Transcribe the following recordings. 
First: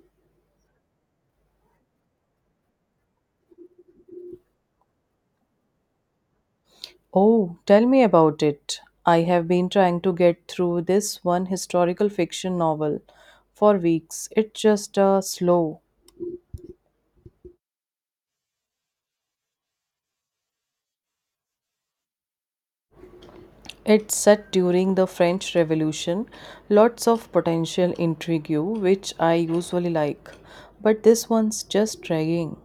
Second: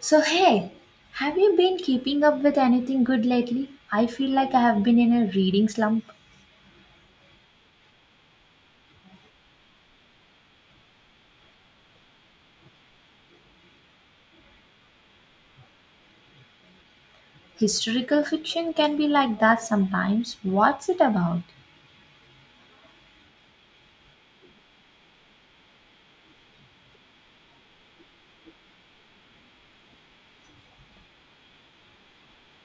So, hey, have you been keeping up with anything good lately? I feel like I have been in a reading slump. Oh, tell me about it. I have been trying to get through this one historical fiction novel for weeks. It's just slow. Historical fiction can be like that sometimes. What's it about? It's set during the French Revolution. Lots of potential intrigue, which I usually like. But this one's just dragging.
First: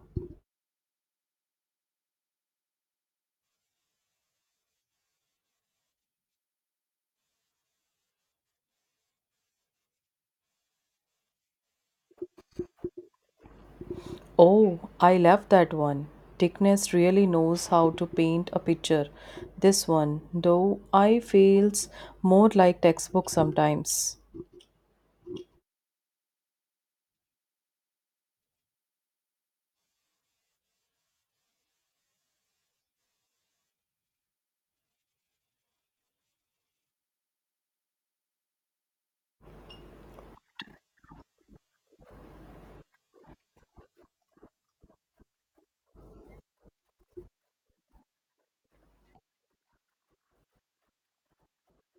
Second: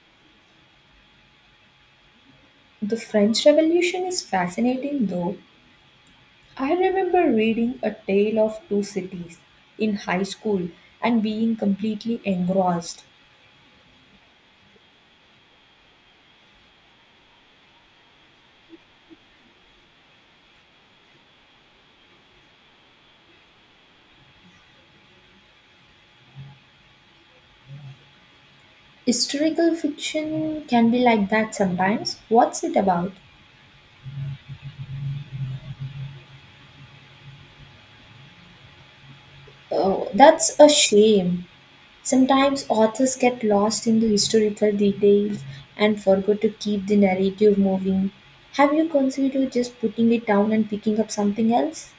The French Revolution is fascinating, though. I remember reading A Tale of Two Cities in high school and being completely engrossed. Oh, I love that one. Dickens really knows how to paint a picture. This one, though, I feels more like textbook sometimes. Historical fiction can be like that sometimes. What's it about? Oh, that's a shame. Sometimes authors get lost in the historical details and forget to keep the narrative moving. Have you considered just putting it down and picking up something else?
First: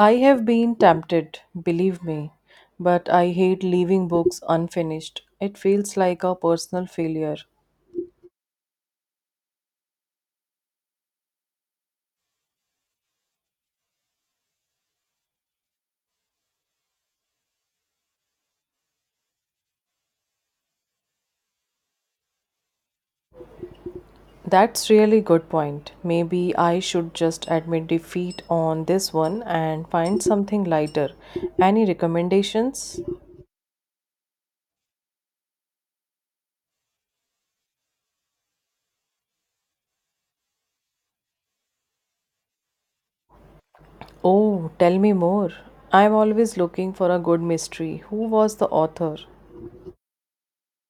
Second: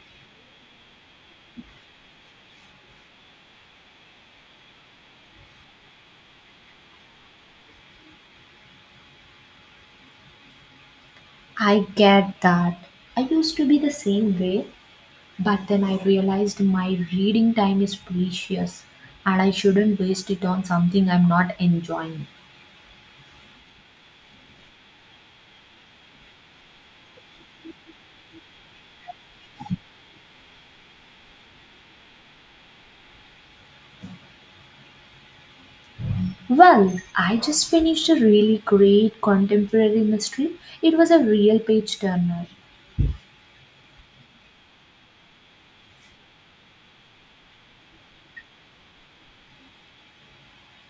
I have been tempted, believe me, but I hate leaving books unfinished. It feels like a personal failure. I get that. I used to be the same way, but then I realized my reading time is precious and I shouldn't waste it on something I'm not enjoying. That's really good point. Maybe I should just admit defeat on this one and find something lighter. Any recommendations? Well, I just finished a really great contemporary mystery. It was a real page turner. Oh, tell me more. I'm always looking for a good mystery. Who was the author?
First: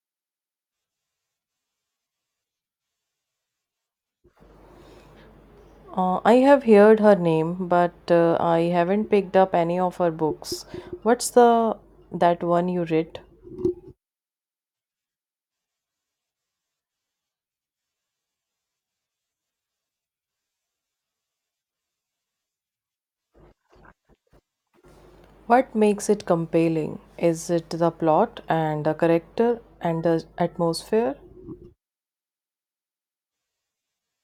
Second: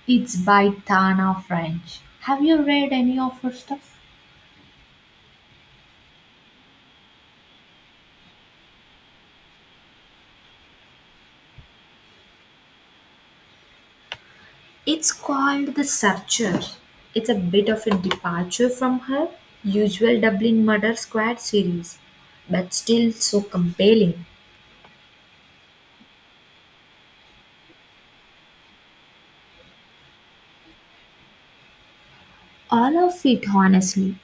It's by Tana French. Have you read any of her stuff? I have heard her name, but I haven't picked up any of her books. What's the that one you read? It's called The Searcher. It's a bit of a departure from her usual Dublin Murder Squad series, but still so compelling. What makes it compelling? Is it the plot and the character and the atmosphere? All of it, honestly.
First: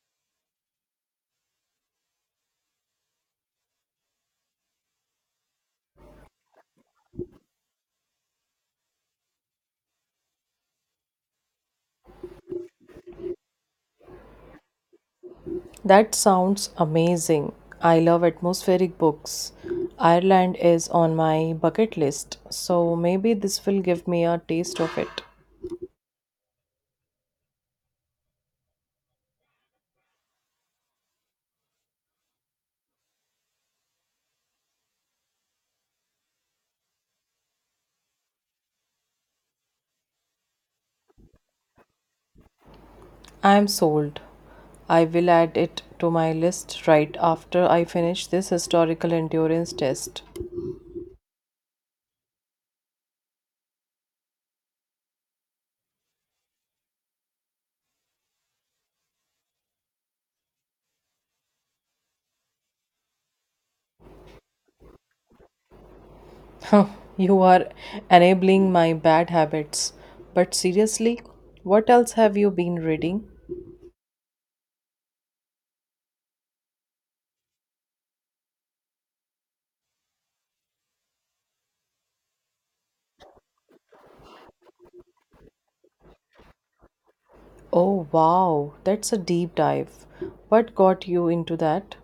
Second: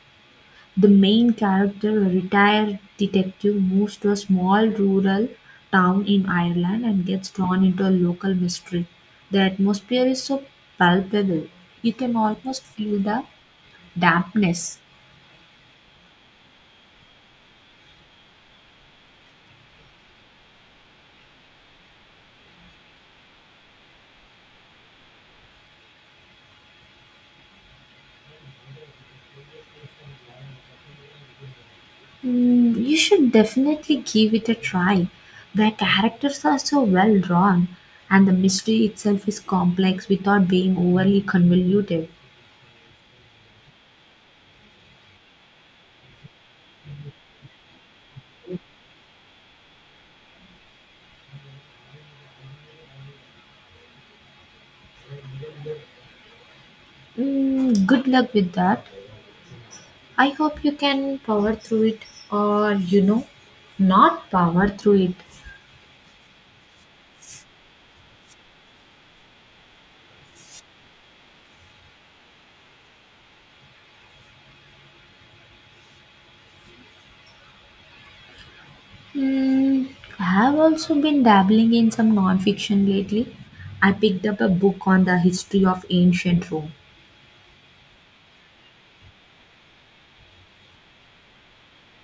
The main character, a retired detective, moves to a small rural town in Ireland and gets drawn into a local mystery. The atmosphere is so palpable, you can almost feel the dampness. That sounds amazing. I love atmospheric books. Ireland is on my bucket list, so maybe this will give me a taste of it. You should definitely give it a try. The characters are so well drawn, and the mystery itself is complex without being overly convoluted. I am sold. I will add it to my list right after I finish this historical endurance test. Good luck with that. I hope you can power through it, or not power through it. You are enabling my bad habits. But seriously, what else have you been reading? Mm, I have also been dabbling in some non-fiction lately. I picked up a book on the history of ancient Rome. Oh, wow, that's a deep dive. What got you into that?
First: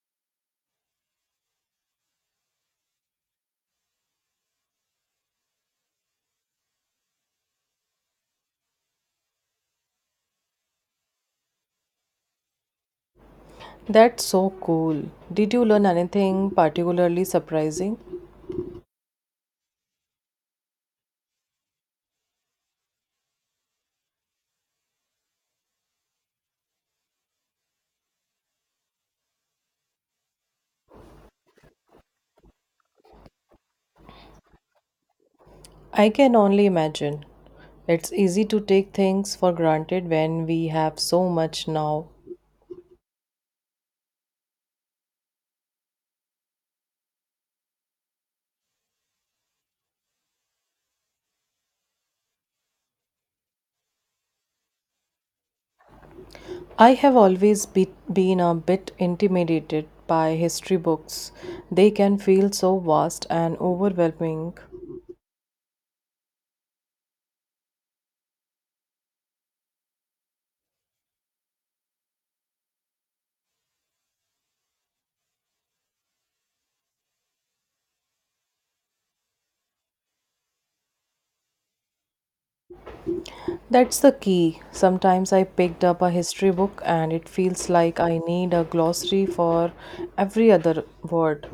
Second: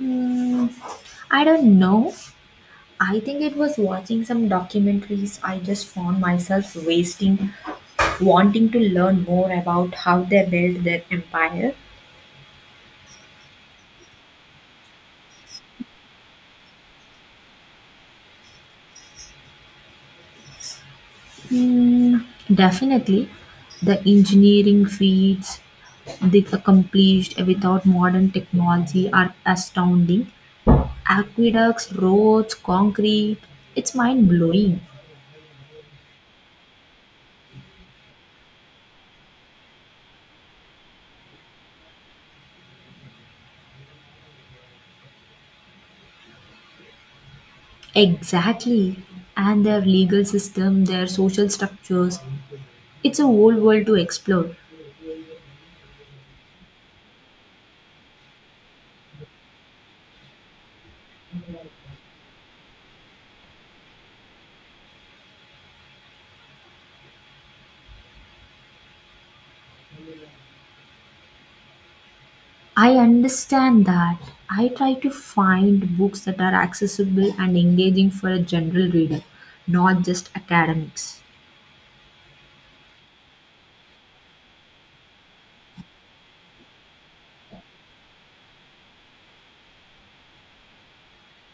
Mm, I don't know. I think it was watching some documentaries. I just found myself wanting to learn more about how they built their empire. That's so cool. Did you learn anything particularly surprising? Hmm, Definitely, the engineering feats they accomplished without modern technology are astounding. Aqueducts, roads, concrete, it's mind blowing. I can only imagine. It's easy to take things for granted when we have so much now. Exactly. And their legal system, their social structures, it's a whole world to explore. I have always been a bit intimidated by history books. They can feel so vast and overwhelming. I understand that. I try to find books that are accessible and engaging for a general reader, not just academics. That's the key. Sometimes I picked up a history book and it feels like I need a glossary for every other word.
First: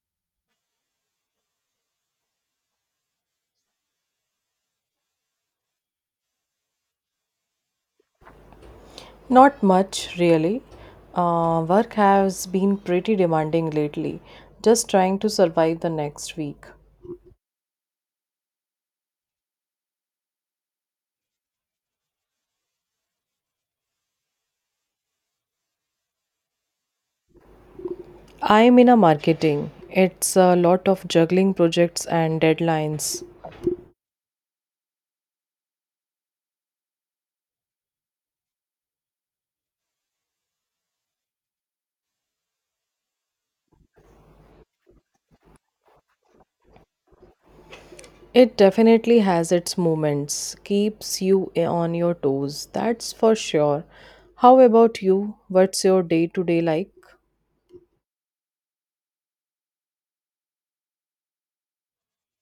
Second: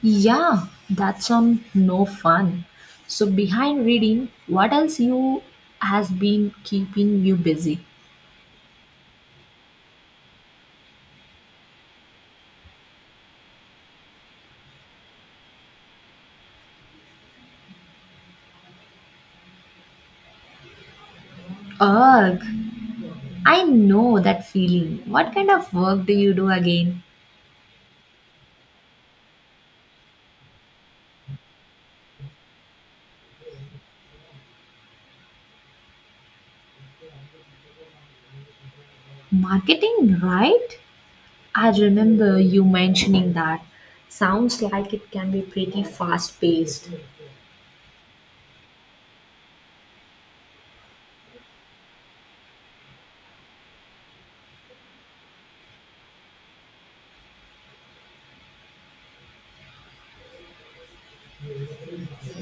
Yeah, that sounds no fun. So behind reading, what else you has been keeping you busy? Not much, really. Work has been pretty demanding lately, just trying to survive the next week. Ugh, I know that feeling. What kind of work do you do again? I'm in a marketing. It's a lot of juggling projects and deadlines. Marketing, right? I remember you mentioning that. Sounds like it can be pretty fast paced. It definitely has its moments, keeps you on your toes, that's for sure. How about you? What's your day to day like?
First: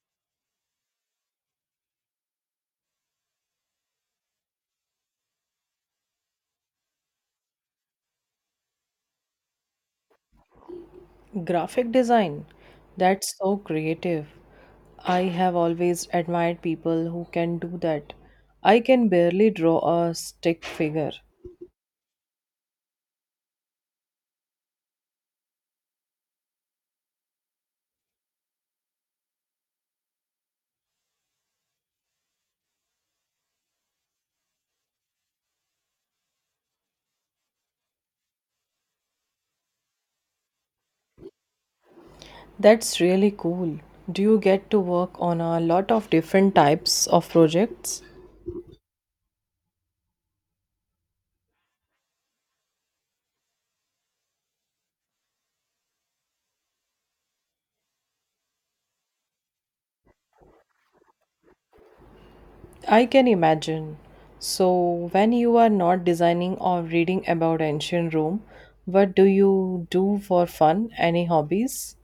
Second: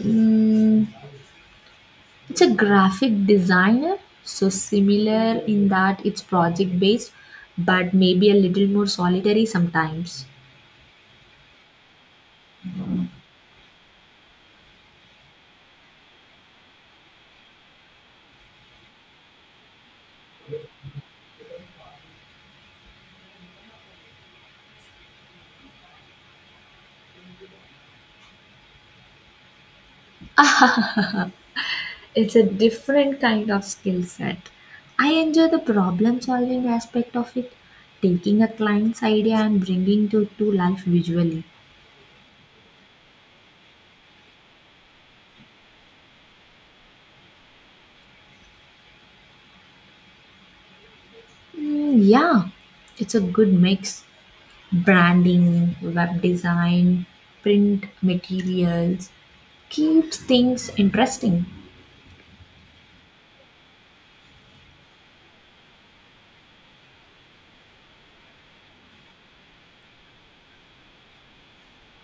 Mm, it's a graphic designer, so similar in that it's project based, but maybe a little more solitary sometimes. Graphic design. That's so creative. I have always admired people who can do that. I can barely draw a stick figure. It's a different kind of skill set. I enjoy the problem solving aspect of it, taking a client's idea and bringing it to life visually. That's really cool. Do you get to work on a lot of different types of projects? Mm, yeah, it's a good mix. Branding, web design, print materials keeps things interesting. I can imagine. So, when you are not designing or reading about ancient Rome, what do you do for fun? Any hobbies?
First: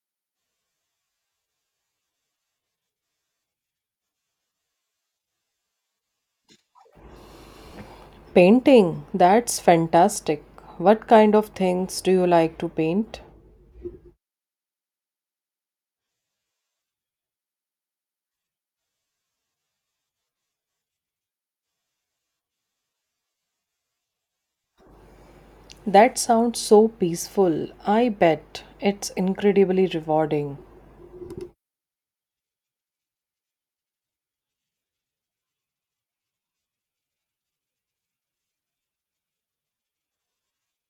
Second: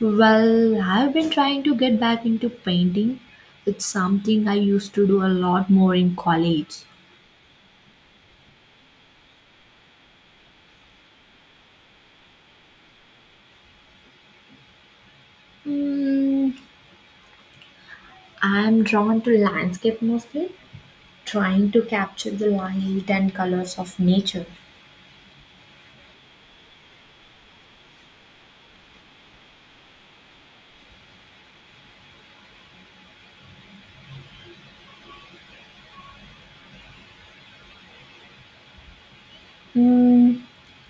Well, I've been trying to get back into painting. It's something I used to do a lot more in college. Painting, that's fantastic. What kind of things do you like to paint? Mm, I'm drawn to landscape mostly, trying to capture the light and colors of nature. That sounds so peaceful. I bet it's incredibly rewarding. Mm,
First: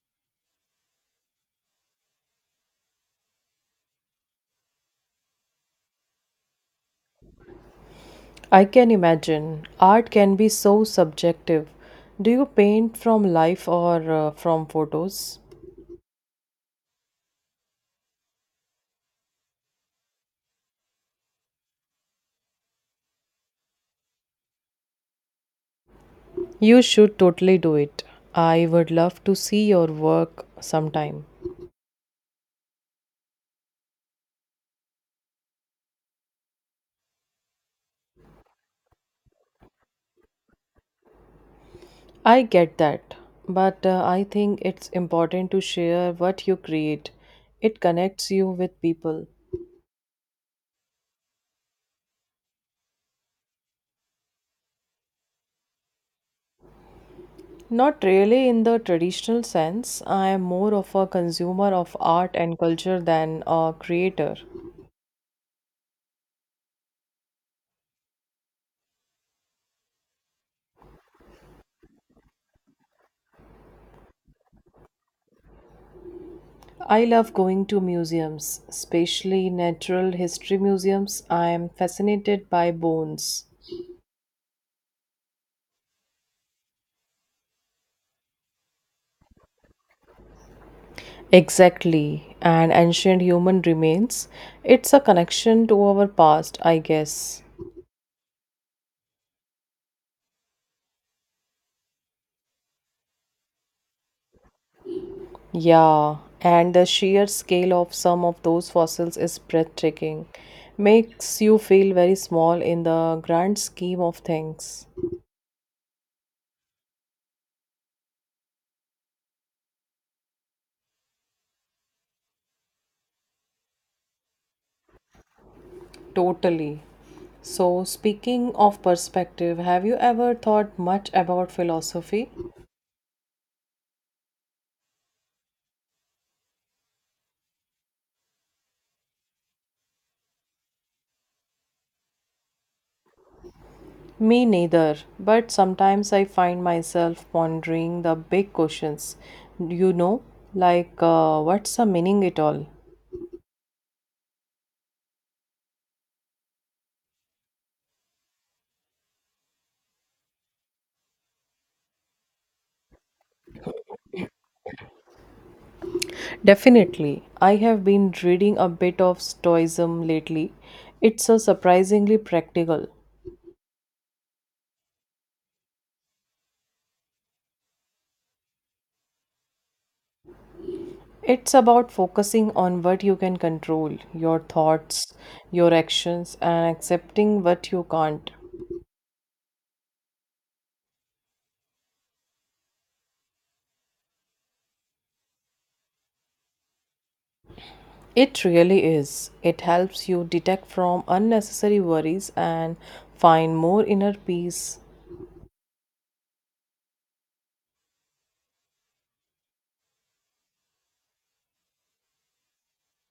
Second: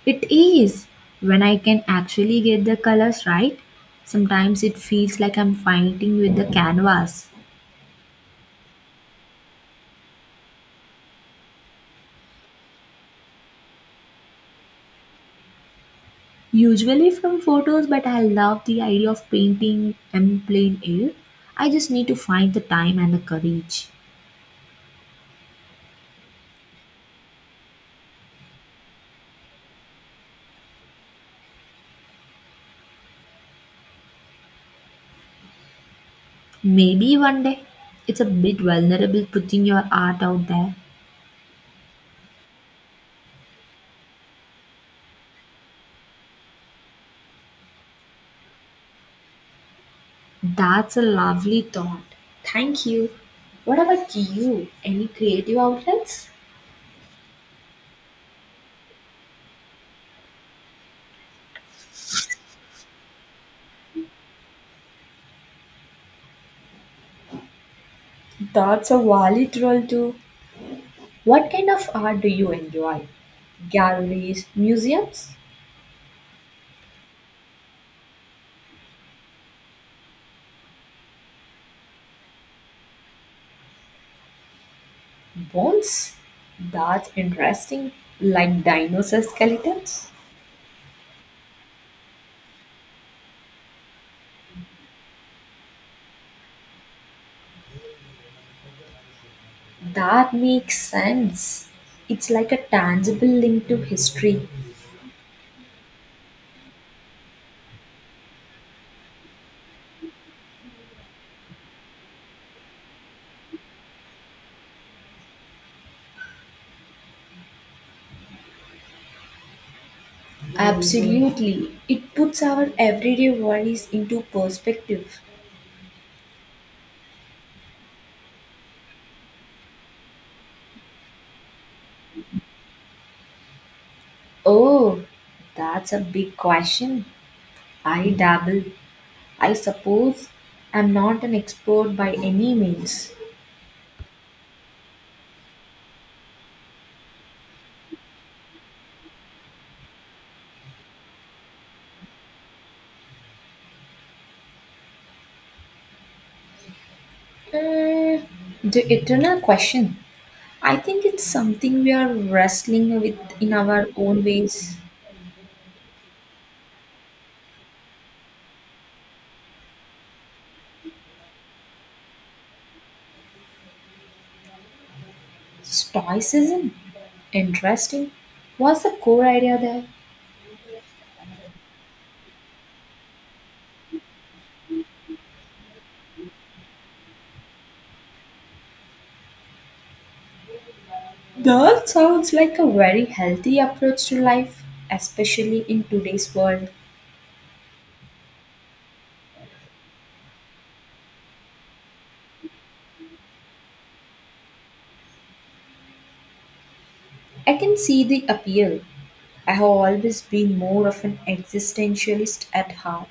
it is when I can actually get the colors right. Sometimes it feels like I'm fighting with the canvas. I can imagine. Art can be so subjective. Do you paint from life or from photos? Usually from photos, but I love the idea of painting in plain air. I just need to find the time and the courage. You should totally do it. I would love to see your work sometime. Maybe one day. It's a bit vulnerable putting your art out there. I get that, but I think it's important to share what you create. It connects you with people. That's a lovely thought. Thank you. What about you? Any creative outlets? Not really in the traditional sense. I am more of a consumer of art and culture than a creator. That's a valid role too. What kind of art do you enjoy? Galleries, museums, I love going to museums, especially natural history museums. I am fascinated by bones. bones? That's interesting. Like dinosaur skeletons? Exactly, and ancient human remains. It's a connection to our past, I guess. That makes sense. It's like a tangible link to history. Yeah, and the sheer scale of some of those fossils is breathtaking. Makes you feel very small in the grand scheme of things. Absolutely. It puts our everyday worries into perspective. Totally. So, speaking of perspective, have you ever thought much about philosophy? Oh, that's a big question. I dabble. I suppose I'm not an expert by any means. Me neither, but sometimes I find myself pondering the big questions. You know, like what's the meaning it all? Mm, the eternal question. I think it's something we are wrestling with in our own ways. Definitely. I have been reading a bit of Stoicism lately. It's a surprisingly practical. Stoicism. Interesting. What's the core idea there? It's about focusing on what you can control, your thoughts, your actions, and accepting what you can't. That sounds like a very healthy approach to life, especially in today's world. It really is. It helps you detect from unnecessary worries and find more inner peace. I can see the appeal. I have always been more of an existentialist at heart,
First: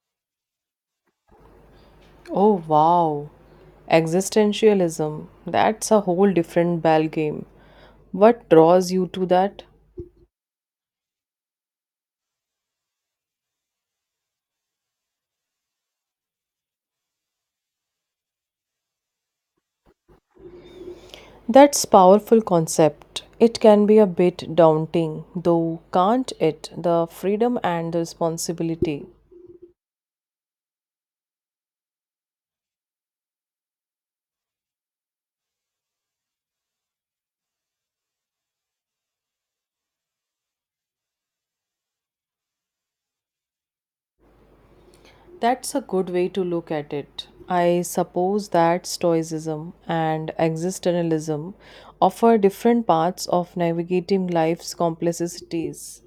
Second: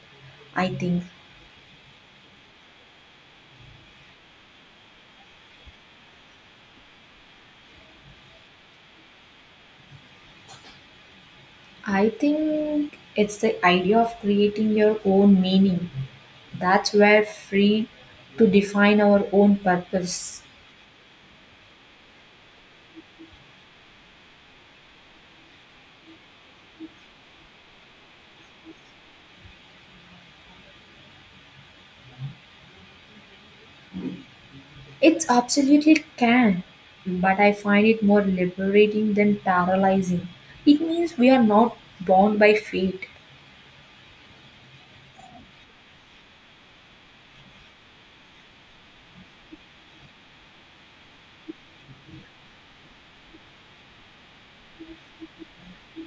I think. Oh wow. Existentialism. That's a whole different ball game. What draws you to that? I think it's the idea of creating your own meaning. That's where free to define our own purpose. That's powerful concept. It can be a bit daunting, though can't it? The freedom and the responsibility. It's absolutely can, but I find it more liberating than paralyzing. It means we are not bound by fate. That's a good way to look at it. I suppose that Stoicism and existentialism offer different paths of navigating life's complexities.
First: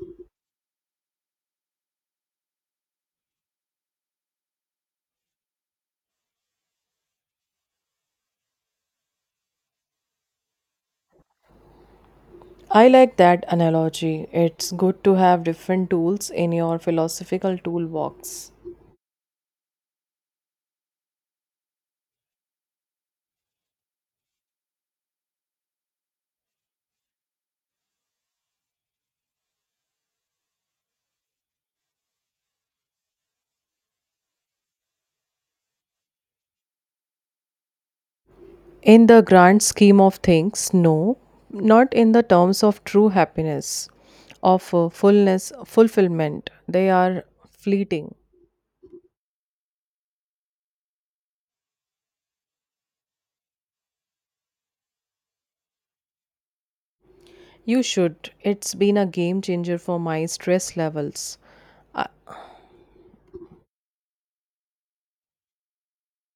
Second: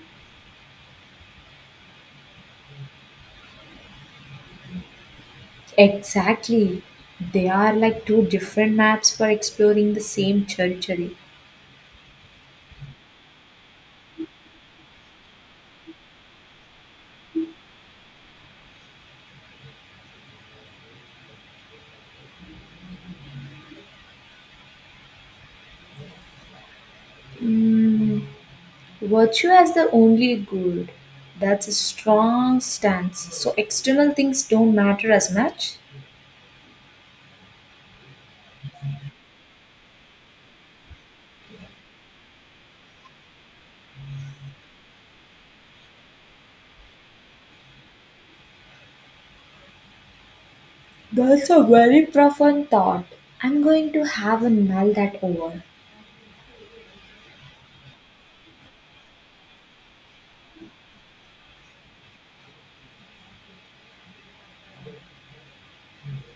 Exactly. They are like two different maps for exploring the same territory. I like that analogy. It's good to have different tools in your philosophical toolbox. Mm, Virtue as the only good. That's a strong stance. So external things don't matter as much. In the grand scheme of things, no, not in the terms of true happiness, of fullness, fulfillment. They are fleeting. That's a very profound thought. I'm going to have a mull that over. You should. It's been a game changer for my stress levels. Uh,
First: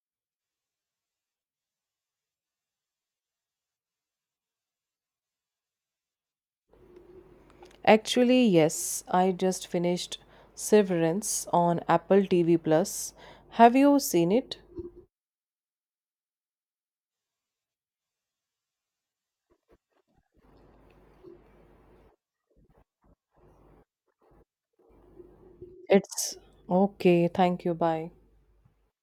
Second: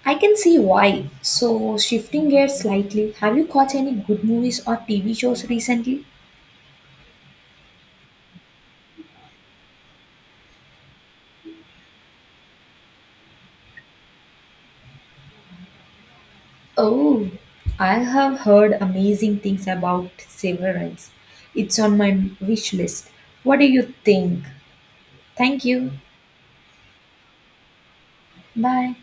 I can see why. So, shifting gears slightly, have you caught any good movies or TV shows recently? Actually, yes, I just finished Severance on Apple TV Plus. Have you seen it? Oh, I have heard amazing things about Severance. It's on my wish list. What do you think? Thank you. It's okay. Thank you. Bye. Bye.